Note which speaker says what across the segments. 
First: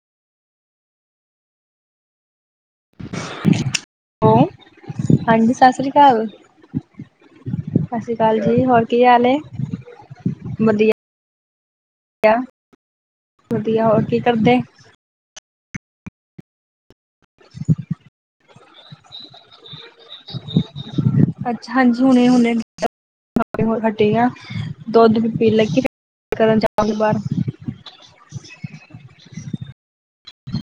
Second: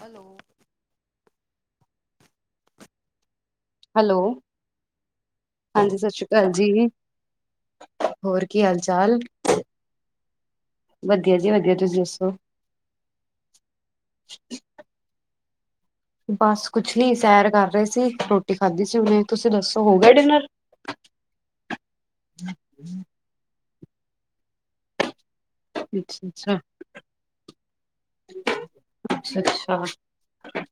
Speaker 1: Hello.
Speaker 2: [inaudible]
Speaker 1: Hello.
Speaker 2: ਹਾਂਜੀ ਸਤਿ ਸ੍ਰੀ ਅਕਾਲ। ਸਤਿ ਸ਼੍ਰੀ ਅਕਾਲ ਜੀ, ਹੋਰ ਕੀ ਹਾਲ ਏ? ਵਧੀਆ।
Speaker 1: ਜੀ ਵਧੀਆ ਤੁਸੀਂ ਦੱਸੋ
Speaker 2: ਵਧੀਆ, ਹੋਰ ਕੀ ਕਰਦੇ?
Speaker 1: ਬਾਸ ਕੁਛ ਨੀ, ਸੈਰ ਕਰ ਰਹੇ ਸੀ। ਰੋਟੀ ਖਾਧੀ ਸੀ ਹੁਣੇ। ਤੁਸੀਂ ਦੱਸੋ ਹੋ ਗਿਆ ਡਿਨਰ?
Speaker 2: ਅੱਛਾ, ਹਾਂਜੀ ਹੁਣੇ-ਹੁਣੇ [unintelligible] ਹਟੇ ਆ, ਦੁੱਧ ਪੀਣ ਲਗੀ [unintelligible]
Speaker 1: ਅੱਛਾ
Speaker 2: ਕਰਨ ਜਾਵਾਂਗੇ ਬਾਹਰ
Speaker 1: ਹਾਂ,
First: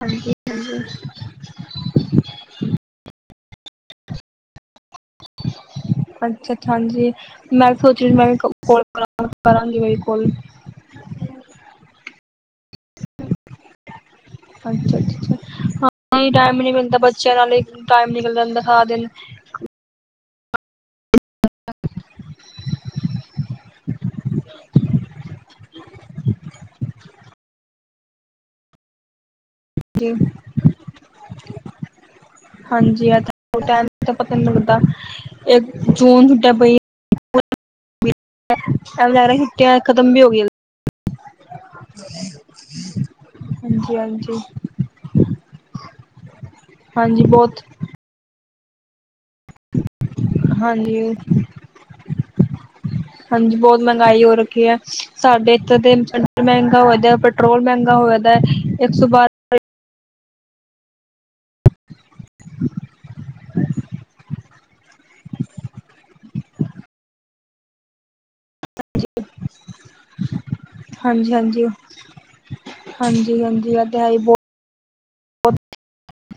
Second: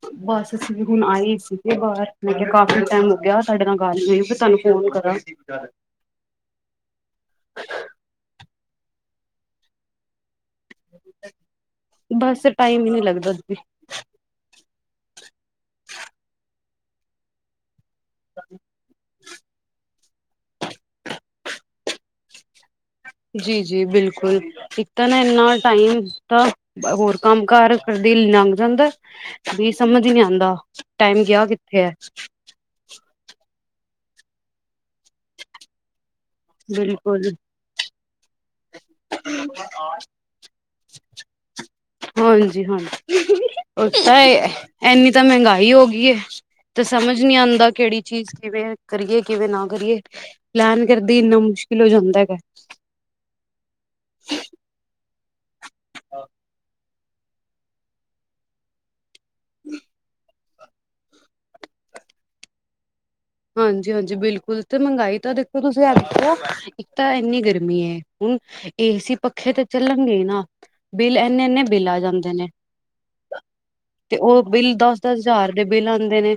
Speaker 2: ਹਾਂਜੀ
Speaker 1: ਬਸ ਅਸੀਂ
Speaker 2: ਹਾਂਜੀ
Speaker 1: ਵੀ ਹੁਣ ਆਏ ਹੀ ਸੀਗੇ ਬਾਹਰ, ਮੈ ਕਿਹਾ ਕਾਫੀ ਟਾਈਮ ਹੋ ਲੱਗਿਆ ਤੁਹਾਡੇ ਨਾਲ ਗੱਲ ਨਹੀਂ ਹੋਈ, ਮੈਂ ਤੁਹਾਨੂੰ ਫੋਨ ਕਰਾਂ
Speaker 2: ਅੱਛਾ-ਅੱਛਾ ਹਾਂਜੀ, ਮੈਂ ਸੋਚ ਰੀ ਮੈਂ ਕਿਹਾ ਕੋਲ ਕਰਾਂ, ਕਰਾਂਗੀ ਬਿਲਕੁਲ।
Speaker 1: ਬਸ ਟਾਈਮ ਹੀ ਨਹੀਂ ਲੱਗਦਾ ਦੀਦੀ।
Speaker 2: ਅੱਛਾ-ਅੱਛਾ, ਹਾਂ ਟਾਈਮ ਹੀ ਨਹੀ ਮਿਲਦਾ ਬੱਚਿਆਂ ਨਾਲੇ ਟਾਈਮ ਨਿਕਲ ਜਾਂਦਾ ਸਾਰਾ ਦਿਨ ਅ-ਅ।
Speaker 1: ਜੀ-ਜੀ ਬਿਲਕੁਲ, ਇੱਕ ਤਾਂ ਨਾ ਇੰਨਾ ਟਾਈਮ ਤਾਂ ਹੋਰ ਕੰਮ ਕਾਰ ਕਰ ਦਿਲ ਲੰਘ ਜਾਂਦਾ ਏ, ਬੀ ਸਮਝ
Speaker 2: ਜੀ
Speaker 1: ਨਹੀਂ ਆਉਂਦਾ, ਟਾਈਮ ਗਿਆ ਕਿੱਥੇ ਐ?
Speaker 2: ਹੋਰ ਟਾਈਮ ਦਾ ਪਤਾ ਨੀ ਲੱਗਦਾ, ਇੱਕ ਚੋਣ ਛੁੱਟਿਆ ਪਈ
Speaker 1: ਬਿਲਕੁਲ
Speaker 2: [unintelligible] ਜਾ ਛੁੱਟਿਆ ਖਤਮ ਵੀ ਹੋ ਗਈਆਂ।
Speaker 1: [inaudible] ਹਾਂਜੀ-ਹਾਂਜੀ, ਉਹ
Speaker 2: ਹਾਂਜੀ
Speaker 1: ਤਾਂ
Speaker 2: ਹਾਂਜੀ
Speaker 1: ਐਨੀ ਤਾਂ ਮਹਿੰਗਾਈ ਹੋ ਗਈ ਏ। ਤੇ ਸਮਝ
Speaker 2: ਹਾਂਜੀ
Speaker 1: ਨੀ
Speaker 2: ਬਹੁਤ
Speaker 1: ਆਉਂਦਾ ਕਿਹੜੀ ਚੀਜ਼ ਕਿਵੇਂ ਕਰੀਏ ਕਿਵੇਂ ਨਾ ਕਰੀਏ ਪਲੈਨ
Speaker 2: ਹਾਂਜੀ
Speaker 1: ਕਰ
Speaker 2: ਹਾਂਜੀ, ਬਹੁਤ ਮਹਿੰਗਾਈ ਹੋ ਰੱਖੀ ਹੈ। ਸਾਡੇ ਇੱਥੇ ਤੇ ਡੀਜਲ ਮਹਿੰਗਾ ਹੋਇਦਾ, ਪੈਟਰੋਲ ਮਹਿੰਗਾ ਹੋਇਦਾ ਦਾ ਇੱਕ ਸੌ ਬਾਰ
Speaker 1: ਹੂੰ! ਹਾਂਜੀ-ਹਾਂਜੀ, ਬਿਲਕੁਲ, ਤੇ ਮਹਿੰਗਾਈ ਤਾਂ ਦੇਖੋ ਤੁਸੀਂ ਆਪ ਹੋ, ਇੱਕ ਤਾਂ ਇੰਨੀ ਗਰਮੀ ਹੈ। ਹੁਣ ਏਸੀ, ਪੱਖੇ ਤੇ ਚੱਲਣਗੇ ਨਾ ਬਿੱਲ ਇੰਨੇ-ਇੰਨੇ ਬਿੱਲ ਆ ਜਾਂਦੇ ਨੇ।
Speaker 2: ਹਾਂਜੀ-ਹਾਂਜੀ, ਆ ਧਹਾਈ ਬੋ
Speaker 1: ਦਸ ਹਜ਼ਾਰ ਦੇ ਬਿੱਲ ਆਉਂਦੇ ਨੇ,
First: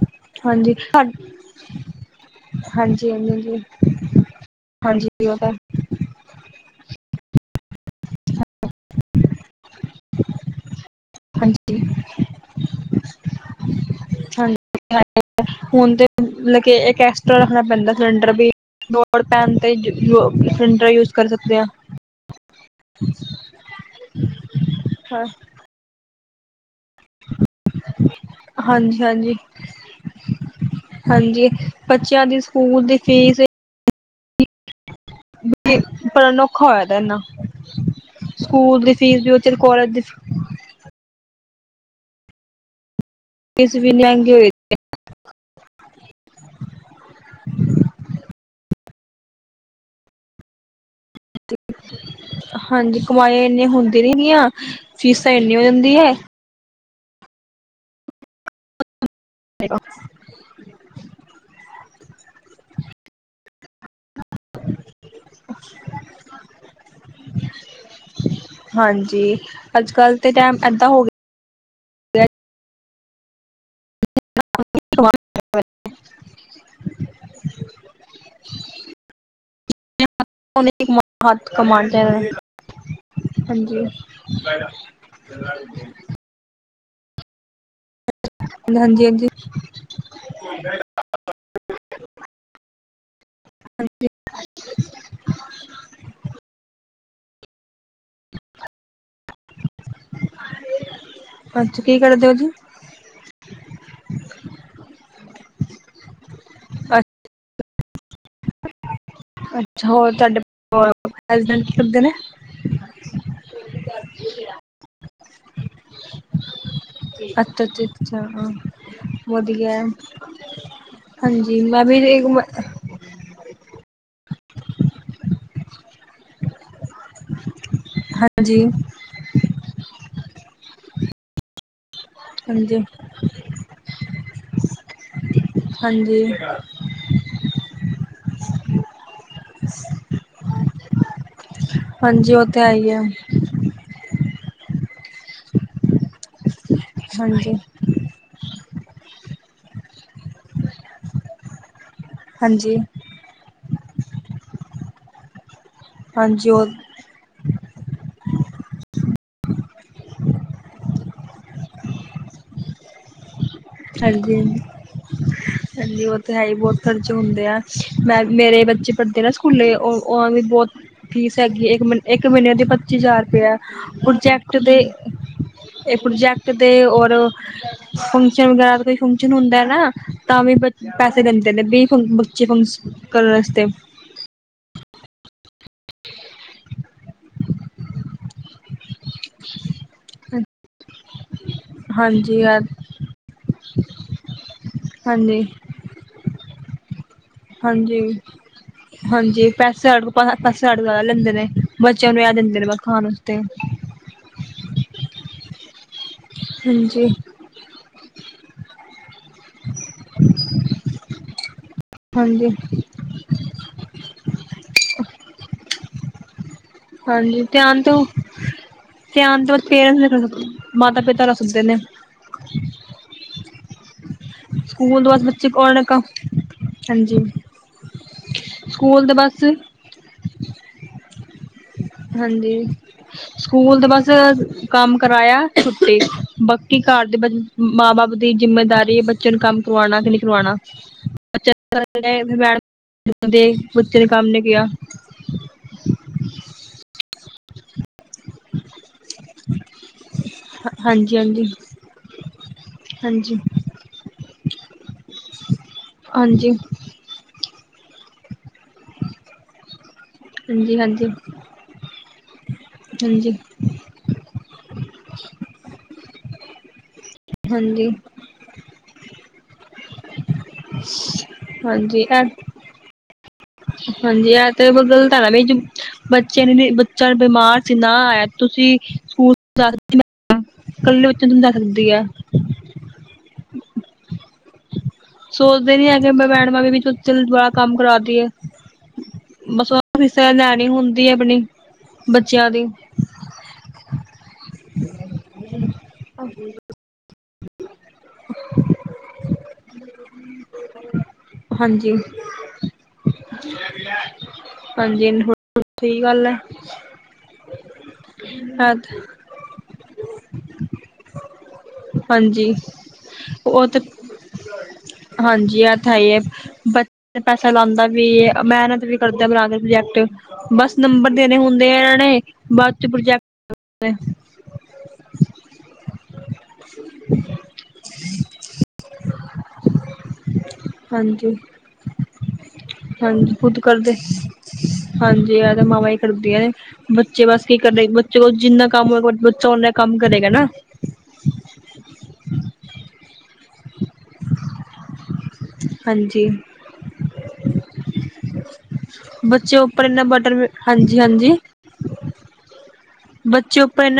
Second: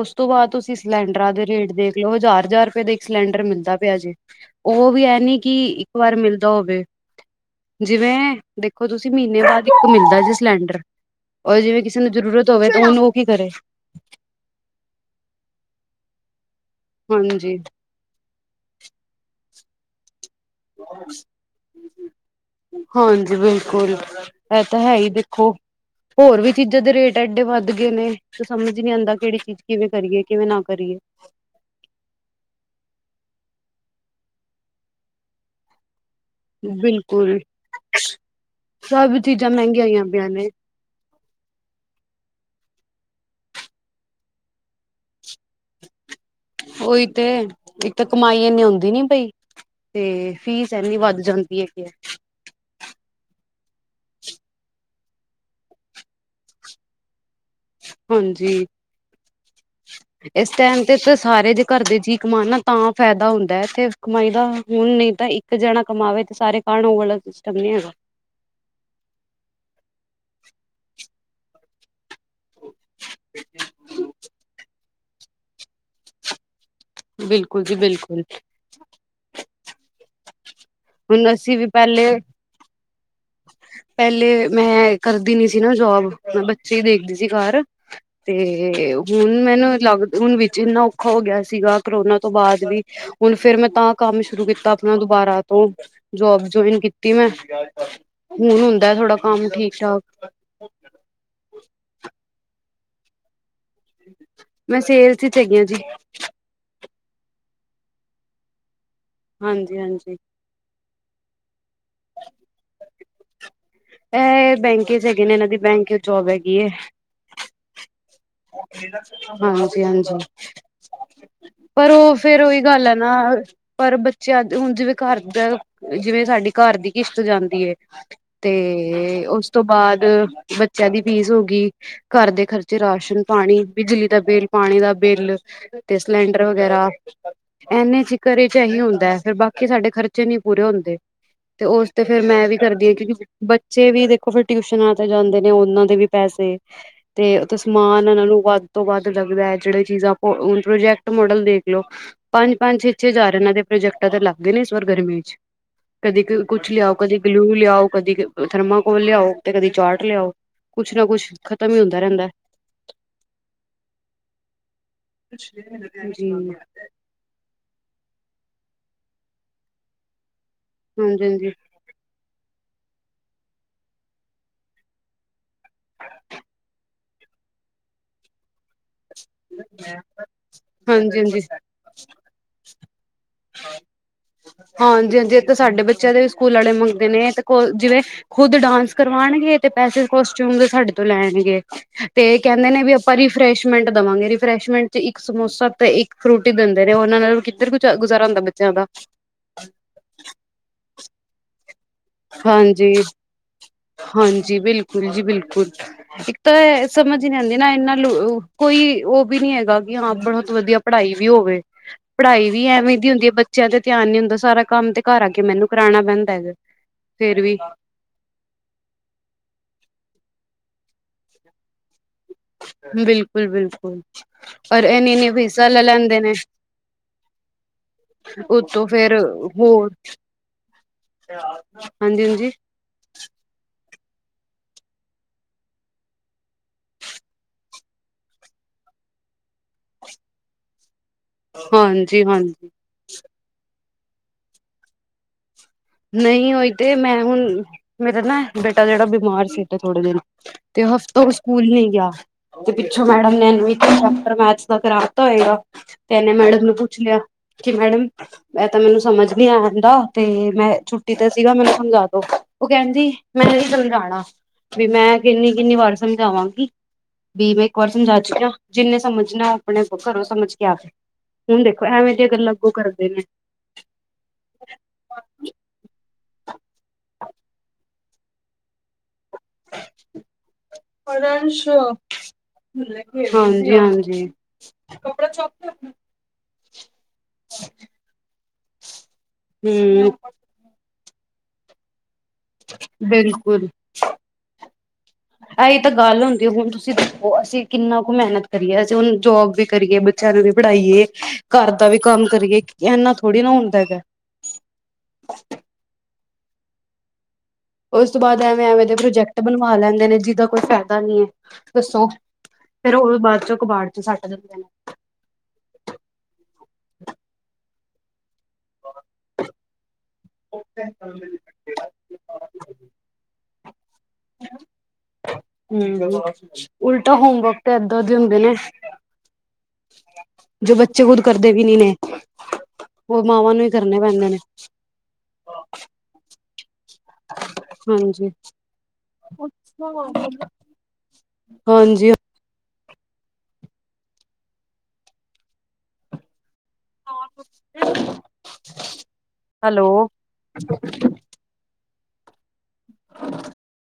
Speaker 1: ਉਸ ਤੋਂ ਬਾਅਦ ਤੁਸੀਂ
Speaker 2: ਹਾਂਜੀ
Speaker 1: ਸਿਲਡ
Speaker 2: ਹਾਂਜੀ
Speaker 1: ਟਰਾ ਦੇ ਰੇਟ ਦੇਖ ਲਓ, ਹਜ਼ਾਰ-ਹਜ਼ਾਰ ਰੁਪਏ ਦਾ ਇੱਕ
Speaker 2: ਹਾਂਜੀ
Speaker 1: ਸਿਲੰਡਰ ਮਿਲਦਾ ਪਿਆ ਜੇ, ਉਹ ਵੀ ਏਹ
Speaker 2: ਹਾਂਜੀ ਉਹ
Speaker 1: ਨੀ
Speaker 2: ਤਾਂ
Speaker 1: ਕਿ ਇੱਕ ਵਾਰ ਮਿਲਦਾ ਹੋਵੇ, ਜਿਵੇਂ ਦੇਖੋ ਤੁਸੀਂ ਮਹੀਨੇ ਬਾਅਦ ਇੱਕ ਮਿਲਦਾ ਜੇ ਸਿਲੰਡਰ। ਓਹੀ
Speaker 2: ਹਾਂਜੀ
Speaker 1: ਜਿਵੇਂ ਕਿਸੇ ਨੂੰ ਜ਼ਰੂਰਤ ਹੋਵੇ ਤਾਂ ਉਹਨੂੰ ਉਹ ਕੀ ਕਰੇ?
Speaker 2: ਲਕੇ ਇੱਕ ਐਕਸਟ੍ਰਰਾ
Speaker 1: ਹਾਂਜੀ
Speaker 2: ਰੱਖਣਾ ਪੈਂਦਾ ਸਿਲੰਡਰ ਵੀ, ਲੋੜ ਪੈਣ ਤੇ ਪ੍ਰਿੰਟਰ ਯੂਜ਼ ਕਰ ਸਕਦੇ ਹਾਂ।
Speaker 1: ਹਾਂਜੀ ਬਿਲਕੁਲ, ਇਹ ਤਾਂ ਹੈ ਹੀ
Speaker 2: ਹਾਂ
Speaker 1: ਦੇਖੋ ਹੋਰ ਵੀ ਚੀਜ਼ਾਂ ਦੇ ਰੇਟ ਐਡੇ ਵੱਧ ਗਏ ਨੇ, ਤੇ ਸਮਝ ਨਹੀਂ
Speaker 2: ਹਾਂਜੀ
Speaker 1: ਆਉਂਦਾ
Speaker 2: ਹਾਂਜੀ
Speaker 1: ਕਿਹੜੀ ਚੀਜ਼ ਕਿਵੇਂ ਕਰੀਏ, ਕਿਵੇਂ ਨਾ ਕਰੀਏ?
Speaker 2: ਹਾਂਜੀ ਬੱਚਿਆਂ ਦੀ ਸਕੂਲ ਦੀ ਫੀਸ [unintelligible] ਪਰ ਅਨੋਖਾ ਹੋਇਆ ਦਾ ਇੰਨਾ।
Speaker 1: ਬਿਲਕੁਲ
Speaker 2: ਸਕੂਲ ਦੀ
Speaker 1: ਸਭ
Speaker 2: ਫੀਸ ਵੀ
Speaker 1: ਚੀਜ਼ਾਂ
Speaker 2: [unintelligible]
Speaker 1: ਮਹਿੰਗੀਆਂ
Speaker 2: ਕਾਲਜ ਦੀ
Speaker 1: ਹੋਈਆਂ ਪਈਆਂ ਨੇ
Speaker 2: ਇਸ ਵਿਨੇ ਆਏਗੇ [unintelligible]
Speaker 1: ਉਹੀ ਤੇ, ਇੱਕ ਤਾਂ ਕਮਾਈ ਇੰਨੀ ਆਉਂਦੀ ਨੀ ਪਈ ਤੇ ਫੀਸ ਇਨੀ ਵੱਧ ਜਾਂਦੀ ਹੈ ਕਿ
Speaker 2: ਹਾਂਜੀ ਕਮਾਈ ਇੰਨਿਆਂ ਹੁੰਦੀਆਂ ਨੀ ਗਿਆਂ, ਫੀਸਾਂ ਇਨਿਆਂ ਹੋ ਜਾਂਦੀ ਹੈ।
Speaker 1: ਹਾਂਜੀ। ਇਸ ਟਾਈਮ ਤੇ ਤਾਂ ਸਾਰੇ ਜੇ ਘਰ ਦੇ ਜੀਅ ਕਮਾਣ ਨਾ ਤਾਂ ਫ਼ਾਇਦਾ ਹੁੰਦਾ ਹੈ। ਇਸ ਕਮਾਈ ਦਾ ਹੁਣ ਨਹੀਂ ਤਾਂ ਇੱਕ ਜਾਣਾ ਕਮਾਵੇ ਤੇ ਸਾਰੇ ਖਾਣ ਉਹ ਵਾਲਾ ਸਿਸਟਮ ਨੀ ਹੈਗਾ।
Speaker 2: ਹਾਂਜੀ, ਅੱਜ-ਕੱਲ੍ਹ ਤੇ ਟਾਈਮ ਏਦਾਂ ਹੋ ਗਿਆ [unintelligible]
Speaker 1: ਬਿਲਕੁਲ ਜੀ ਬਿਲਕੁਲ! ਹੁਣ
Speaker 2: ਹੱਥ
Speaker 1: ਅਸੀਂ ਵੀ
Speaker 2: ਕਮਾਉਣ
Speaker 1: ਪਹਿਲੇ
Speaker 2: ਚਾਹੀਦਾ ਹਾਂਜੀ
Speaker 1: ਪਹਿਲੇ, ਮੈਂ ਕਰਦੀ ਨੀ ਸੀ ਨਾ ਜੋਬ ਮੈਂ ਬੱਚੇ ਦੇਖਦੀ ਸੀ ਘਰ ਤੇ
Speaker 2: ਹਾਂਜੀ ਹਾਂਜੀ
Speaker 1: ਹੁਣ ਮੈਨੂੰ ਲੱਗ ਹੁਣ ਵਿੱਚ ਇੰਨਾ ਔਖਾ ਹੋ ਗਿਆ ਸੀਗਾ। ਕਰੋਨਾ ਤੋਂ ਬਾਅਦ ਵੀ ਹੁਣ ਫੇਿਰ ਮੈਂ ਤਾਂ ਕੰਮ ਸ਼ੁਰੂ ਕੀਤਾ ਆਪਣਾ ਦੁਬਾਰਾ ਤੋਂ ਜੋਬ ਜੁਇਨ ਕੀਤੀ ਮੈਂ। ਹੁਣ ਹੁੰਦਾ ਥੋੜਾ ਕੰਮ ਠੀਕ-ਠਾਕ।
Speaker 2: ਅੱਛਾ ਕੀ [unintelligible]
Speaker 1: ਮੈਂ ਸੇਲ ਚ, ਚ ਹੈਗੀ ਹਾਜੀ। ਹਾਂਜੀ
Speaker 2: ਅੱਛਾ,
Speaker 1: ਹਾਂਜੀ
Speaker 2: ਹੋਰ ਤੁਹਾਡੇ ਹਸਬੈਂਡ ਕੀ ਕਰਦੇ ਨੇ?
Speaker 1: ਇਹ ਬੈਂਕ ਚ ਹੈਗੇ ਨੇ ਇਹਨਾਂ ਦੀ ਬੈਂਕ ਚ ਜੋਬ ਹੈਗੀ ਹੈ।
Speaker 2: ਅੱਛਾ ਅੱਛਾ ਅੱਛਾ ਵਧੀਆ
Speaker 1: ਹਾਂਜੀ-ਹਾਂਜੀ,
Speaker 2: ਹਾਂਜੀ ਮੈਂ
Speaker 1: ਪਰ
Speaker 2: ਵੀ
Speaker 1: ਉਹ ਫੇਰ ਉਹੀ ਗੱਲ ਹੈ ਨਾ ਪਰ ਬੱਚੇ ਅੱਜ ਹੁਣ ਜਿਵੇਂ ਘਰਦਾ ਜਿਵੇਂ ਸਾਡੀ ਘਰ ਦੀ ਕਿਸ਼ਤ ਜਾਂਦੀ ਹੈ,
Speaker 2: ਹਾਂਜੀ
Speaker 1: ਤੇ ਉਸ ਤੋਂ ਬਾਅਦ ਬੱਚਿਆਂ ਦੀ ਫੀਸ ਹੋ ਗਈ ਘਰ ਦੇ ਖਰਚੇ
Speaker 2: ਹਾਂਜੀ
Speaker 1: ਰਾਸ਼ਨ ਪਾਣੀ ਬਿਜਲੀ ਦਾ ਬਿੱਲ, ਪਾਣੀ ਦਾ ਬਿੱਲ ਤੇ
Speaker 2: ਹਾਂਜੀ
Speaker 1: ਸਿਲੰਡਰ ਵਗੈਰਾ ਇਨੇ ਚ ਘਰੇ ਚ ਇਹੀ ਹੁੰਦਾ ਫਿਰ ਬਾਕੀ ਸਾਡੇ ਖਰਚੇ ਨਹੀਂ ਪੂਰੇ ਹੁੰਦੇ। ਤੇ ਉਸ ਤੇ ਫੇਰ
Speaker 2: ਹਾਂਜੀ ਉਹ
Speaker 1: ਮੈਂ ਵੀ
Speaker 2: ਤੇ ਹੈ
Speaker 1: ਕਰਦੀ
Speaker 2: ਹੀ
Speaker 1: ਹਾਂ
Speaker 2: ਹੈ
Speaker 1: ਕਿਉਂਕਿ ਬੱਚੇ ਵੀ ਦੇਖੋ ਫਿਰ ਟਿਊਸ਼ਨਾਂ ਤੇ ਜਾਂਦੇ ਨੇ, ਉਹਨਾਂ ਦੇ ਵੀ ਪੈਸੇ ਤੇ
Speaker 2: ਹਾਂਜੀ,
Speaker 1: ਉਥੇ ਸਮਾਨ ਉਹਨਾਂ ਨੂੰ ਵੱਧ ਤੋਂ ਵੱਧ ਲੱਗਦਾ ਹੈ, ਜਿਹੜੇ ਚੀਜ਼ਾਂ ਪ੍ਰੋਜੈਕਟ ਮੋਡਲ ਦੇਖ ਲੋ,
Speaker 2: ਹਾਂਜੀ,
Speaker 1: ਪੰਜ-ਪੰਜ, ਛੇ- ਛੇ ਹਜ਼ਾਰ ਇਹਨਾਂ ਦੇ ਪ੍ਰੋਜੈਕਟਾਂ ਤਾਂ ਲੱਗ ਗਏ ਨੇ ਇਸ ਵਾਰ ਗਰਮੀ ਵਿੱਚ ਕਦੇ
Speaker 2: ਹਾਂਜੀ ਉਹ
Speaker 1: ਕੁਛ ਲਿਆਓ ਕਦੇ ਗਲਿਊ ਲਿਆਓ ਕਦੇ ਥਰਮਾ ਉਹ ਲਿਆਓ ਤੇ ਕਦੇ ਚਾਰਟ ਲਿਆਓ ਕੁਛ ਨਾ ਕੁੱਛ ਖਤਮ ਹੀ ਹੁੰਦਾ ਰਹਿੰਦਾ। ਜੀ ਹਾਂਜੀ
Speaker 2: ਹਾਂਜੀ-ਹਾਂਜੀ, ਉਹ ਤਾਂ ਹੈ
Speaker 1: ਹਾਂਜੀ
Speaker 2: ਹੀ ਬਹੁਤ ਖਰਚੇ ਹੁੰਦੇਆ ਮੈਂ ਮੇਰੇ ਬੱਚੇ ਪੜ੍ਹਦੇ ਨਾ ਸਕੂਲੇ ਉਹ ਵੀ ਬਹੁਤ ਫੀਸ
Speaker 1: ਹਾਂਜੀ
Speaker 2: ਹੈਗੀ ਇੱਕ ਮਹੀਨੇ ਇੱਕ ਮਹੀਨੇ ਦੀ ਪੱਚੀ ਹਜ਼ਾਰ ਰਪਏ ਪ੍ਰਜੈਕਟ ਦੇ ਇਹ ਪ੍ਰੋਜੈਕਟ ਦੇ ਰ ਫੰਕਸ਼ਨ ਵਗੈਰਾ ਕੋਈ ਫੰਕ ਫੰਸ਼ਨ ਹੁੰਦਾ ਨਾ ਤਾਂ ਵੀ ਪਸੇ
Speaker 1: ਹਾਂਜੀ
Speaker 2: ਦੈਂਦੇ ਨੇ ਵੀ ਬੱਚੇ ਫੰਕਸ਼ਨ ਕਰਨ ਵਸਤੇ
Speaker 1: ਹਾਂਜੀ-ਹਾਂਜੀ ਤਾਂ ਸਾਡੇ ਬੱਚਿਆਂ ਦੇ ਵੀ ਸਕੂਲ ਆਲੇ ਮੰਗਦੇ ਨੇ ਕੋ ਜਿਵੇਂ ਖੁੱਦ ਡਾਂਸ ਕਰਵਾਣਗੇ ਤੇ ਪੈਸੇ ਕੋਸਟਿਊਮ ਸਾਡੇ ਤੋਂ ਲੈਣਗੇ ਤੇ
Speaker 2: ਹਾਂਜੀ ਯਾਰ
Speaker 1: ਕਹਿੰਦੇ ਨੇ ਵੀ ਆਪਾਂ ਰਫਰੈਸ਼ਮੈਂਟ ਦੇਵਾਂਗੇ ਰਿਫਰੈਸ਼ਮੈਂਟ ਚ ਇੱਕ
Speaker 2: ਹਾਂਜੀ,
Speaker 1: ਸਮੋਸਾ ਤੇ ਇੱਕ ਫਰੂਟੀ ਦਿੰਦੇ ਨੇ ਉਹ
Speaker 2: ਹਾਂਜੀ-ਹਾਂਜੀ, ਪੈਸੇ-ਪੈਸੇ ਅਠ ਲੈਂਦੇ ਨੇ। ਬੱਚਿਆਂ ਨੂੰ ਇਹ ਦਿੰਦੇ ਨੇ ਬਸ ਖਾਣ ਵਾਸਤੇ
Speaker 1: ਹਾਂਜੀ-ਹਾਂਜੀ, ਬਿਲਕੁਲ ਜੀ ਬਿਲਕੁਲ। ਇੱਕ ਤਾਂ
Speaker 2: ਹਾਂਜੀ
Speaker 1: ਸਮਝ ਹੀ ਨੀ ਆਉਂਦੀ ਨਾ ਇੰਨਾ ਕੋਈ ਉਹ ਇਹ ਵੀ ਨੀ ਹੈਗਾ ਕਿ ਹਾਂ ਬਹੁਤ ਵਧੀਆ ਪੜ੍ਹਾਈ ਵੀ ਹੋਵੇ ਪੜ੍ਹਾਈ
Speaker 2: ਹਾਂਜੀ
Speaker 1: ਵੀ ਐਵੇਂ ਦੀ ਹੁੰਦੀ ਹੈ, ਬੱਚਿਆਂ ਤੇ ਧਿਆਨ ਨੀ ਹੁੰਦਾ। ਸਾਰਾ ਕੰਮ ਤੇ ਘਰ ਆ ਕੇ ਮੈਨੂੰ ਕਰਾਉਣਾ ਪੈਂਦਾ ਹੈਗਾ ਫੇਰ
Speaker 2: ਹਾਂਜੀ
Speaker 1: ਵੀ
Speaker 2: ਧਿਆਨ ਤੋਂ ਧਿਆਨ ਤੋਂ ਪੇਰੈਂਟਸ ਨੇ, ਮਾਤਾ ਪਿਤਾ ਰੱਸਦੇ ਨੇ
Speaker 1: ਬਿਲਕੁਲ-ਬਿਲਕੁਲ! ਪਰ
Speaker 2: ਸਕੂਲ ਤੋਂ
Speaker 1: ਇਹਨੀ-
Speaker 2: ਬਸ
Speaker 1: ਇਹਨੀ
Speaker 2: ਬੱਚੇ
Speaker 1: ਵੀਸਾ
Speaker 2: ਕੋਣ
Speaker 1: ਲੈ ਲੈਂਦੇ ਨੇ।
Speaker 2: ਹਾਂਜੀ
Speaker 1: ਉਤੋਂ
Speaker 2: ਸਕੂਲ ਤੇ
Speaker 1: ਫੇਰ
Speaker 2: ਬਸ
Speaker 1: ਹੋਰ
Speaker 2: ਹਾਂਜੀ, ਸਕੂਲ ਤਾਂ ਬਸ ਕੰਮ ਕਰਾਇਆ ਛੁੱਟੀ ਬਾਕੀ ਘਰ ਦੇ ਮਾਂ ਬਾਪ ਦੀ ਜਿੰਮੇਦਾਰੀ ਬੱਚੇ ਨੂੰ ਕੰਮ ਕਰਵਾਉਣਾ ਕਿ ਨਹੀਂ ਕਰਵਾਣਾ
Speaker 1: ਹਾਂਜੀ ਹਾਂਜੀ
Speaker 2: ਪੁੱਚਨ ਕਾਮ ਨੇ ਕਿਹਾ।
Speaker 1: ਨਹੀਂ ਹੋਈ। ਤੇ ਮੈਂ ਹੁਣ ਮੇਰਾ ਨਾ ਬੇਟਾ ਜਿਹੜਾ ਬਿਮਾਰ ਸੀ ਤੇ ਥੋੜੇ ਦਿਨ ਤੇ
Speaker 2: ਹਾਂਜੀ
Speaker 1: ਹਫ਼ਤ
Speaker 2: ਹਾਂਜੀ
Speaker 1: ਸਕੂਲ ਨ ਤੇ ਪਿੱਛੋਂ ਮੈਡਮ
Speaker 2: ਹਾਂਜੀ
Speaker 1: ਨੇ ਇਹਨੂੰ ਇੱਕ ਚੈਪ ਮੈ ਦਾ ਕਰਾ ਦਿੱਤਾ ਹੋਏਗਾ ਤੇ ਇਹਨੇ
Speaker 2: ਹਾਂਜੀ
Speaker 1: ਮੈਡਮ ਨੂੰ ਪੁੱਛ ਲਿਆ। ਕਿ ਮੈਡਮ ਮੈਂ ਤਾਂ ਮੈਨੂੰ ਸਮਝ ਨੀ ਆ ਆਦਾ ਤੇ ਮੈਂ
Speaker 2: ਹਾਂਜੀ ਹਾਂਜੀ
Speaker 1: ਛੁੱਟੀ ਤੇ ਸੀਗਾ ਮੈਨੂੰ ਸਮਝਾ ਦੋ ਉਹ ਕਹਿੰਦੀ,
Speaker 2: ਹਾਂਜੀ
Speaker 1: ਮੈਂ ਨਹੀਂ ਸਮਝਾਣਾ ਵੀ ਮੈਂ ਕਿੰਨੀ-ਕਿੰਨੀ ਵਾਰ ਸਮਝਾਵਾਂਗੀ। ਵੀ ਮੈਂ ਇੱਕ ਵਾਰ
Speaker 2: ਹਾਂਜੀ
Speaker 1: ਸਮਝਾ ਚੁੱਕਿਆ ਜਿੰਨੇ ਸਮਝਣਾ ਆਪਣੇ ਘਰ ਉਹ ਸਮਝ ਕੇ ਆਵੇ, ਹੁਣ, ਦੇਖੋ
Speaker 2: ਹਾਂਜੀ
Speaker 1: ਐਵੇਂ ਜੇ
Speaker 2: ਇਹ
Speaker 1: ਅਗਰ ਲਾਗੂ ਕਰਦੇ ਨੇ।
Speaker 2: ਹਾਂਜੀ, ਆ ਤੇ ਬ ਗਲਤ ਐ ਨਾ ਬ ਬੱਚੇ ਨੇ ਬੱਚਾ ਬਿਮਾਰ ਸੀ ਨਾ ਆਇਆ ਤੁਸੀਂ ਸਕੂਲ ਦ ਕੱਲੇ ਬੱਚੇ ਨੂੰ ਸਮਝਾ ਸਕਦੀ ਆ।
Speaker 1: ਹਾਂਜੀ ਹਾਂਜੀ,
Speaker 2: ਸੋਚਦੇ ਨੀ ਹੈਗੇ ਮੈਂ ਮੈਡਮਾਂ ਵੀ ਆ ਕੰਮ ਕਰਾ ਦੀ ਹੈ। ਬਸ ਉਹ ਕਿਸ
Speaker 1: ਹੂੰ
Speaker 2: ਤਰਾ ਲੈਣੀ ਹੁੰਦੀ ਆਪਣੀ ਬੱਚਿਆਂ ਦੀ
Speaker 1: ਬਿਲਕੁਲ, ਇਹੀ ਤਾਂ ਗੱਲ ਹੁੰਦੀ ਹੁਣ ਤੁਸੀਂ ਦੱਸੋ। ਉਹ ਅਸੀਂ ਕਿੰਨਾ ਕੁ ਮਿਹਨਤ ਕਰੀਏ, ਅਸੀਂ ਹੁਣ ਜੋਬ ਵੀ ਕਰੀਏ ਬੱਚਿਆਂ ਨੂੰ ਵੀ ਪੜ੍ਹਾਈਏ ਘਰ ਦਾ
Speaker 2: ਹਾਂਜੀ
Speaker 1: ਵੀ ਕੰਮ ਕਰੀਏ ਇੰਨਾ ਥੋੜ੍ਹੀ ਨਾ ਹੁੰਦਾ ਹੈਗਾ
Speaker 2: ਹਾਂਜੀ ਸਹੀ ਗੱਲ ਹੈ।
Speaker 1: ਉਸ ਤੋਂ ਬਾਅਦ ਐਵੇਂ-ਐਵੇਂ ਦੇ ਪ੍ਰੋਜੈਕਟ ਬਣਵਾ ਲੈਂਦੇ ਨੇ ਜਿਹਦਾ ਕੋਈ ਫਾਇਦਾ ਨੀ ਹੈ ਦੱਸੋ?
Speaker 2: ਹਾਂਜੀ
Speaker 1: ਫੇਰ ਉਹ ਬਾਅਦ ਚੋਂ ਕਬਾੜ ਚ ਸੱਟ ਦਿੰਦੇ ਆ
Speaker 2: ਹਾਂਜੀ, ਆ ਤਾਂ ਹੈ ਹੀ ਹੈ ਬੱਚੇ ਪੈਸਾ ਲਾਉਂਦਾ ਵੀ ਮਿਹਨਤ ਵੀ ਕਰਦਾ ਬਣਾ ਦੇ ਪ੍ਰੋਜੈਕਟ ਬਸ ਨੰਬਰ ਦੇਣੇ ਹੁੰਦੇ ਆ ਇਹਨਾਂ ਨੇ ਬਾਅਦ ਪ੍ਰੋਜੈਕਟ ਫ
Speaker 1: ਹੂੰ, ਉਲਟਾ ਹੋਮਵਰਕ ਤੇ ਐਦਾ ਦੇ ਹੁੰਦੇ ਨੇ, ਜੋ ਬੱਚੇ ਖੁਦ
Speaker 2: ਹਾਂਜੀ
Speaker 1: ਕਰਦੇ ਵੀ ਨਹੀਂ ਨੇ। ਉਹ
Speaker 2: ਹਾਂਜੀ,
Speaker 1: ਮਾਵਾਂ
Speaker 2: ਖੁਦ
Speaker 1: ਨੂੰ ਹੀ
Speaker 2: ਕਰਦੇ
Speaker 1: ਕਰਨੇ ਪੈਂਦੇ ਨੇ
Speaker 2: ਹਾਂਜੀ ਆ ਤੇ ਮਾਵਾਂ ਹੀ ਕਰਦੀਆਂ। ਬੱਚੇ ਬਸ ਕੀ ਕਰ ਰ ਬੱਚੇ
Speaker 1: ਹਾਂਜੀ
Speaker 2: ਕੋਲ ਜਿੰਨਾ ਕੰਮ ਹੋਗਾ ਬੱਚਾ ਓਨਾ ਕੰਮ ਕਰੇਗਾ ਨਾ।
Speaker 1: ਹਾਂਜੀ।
Speaker 2: ਹਾਂਜੀ।
Speaker 1: [unintelligible]
Speaker 2: ਬੱਚੇ ਉੱਪਰ ਇੰਨਾ
Speaker 1: ਹੈਲੋ
Speaker 2: ਬਟਰ ਹਾਂਜੀ-ਹਾਂਜੀ,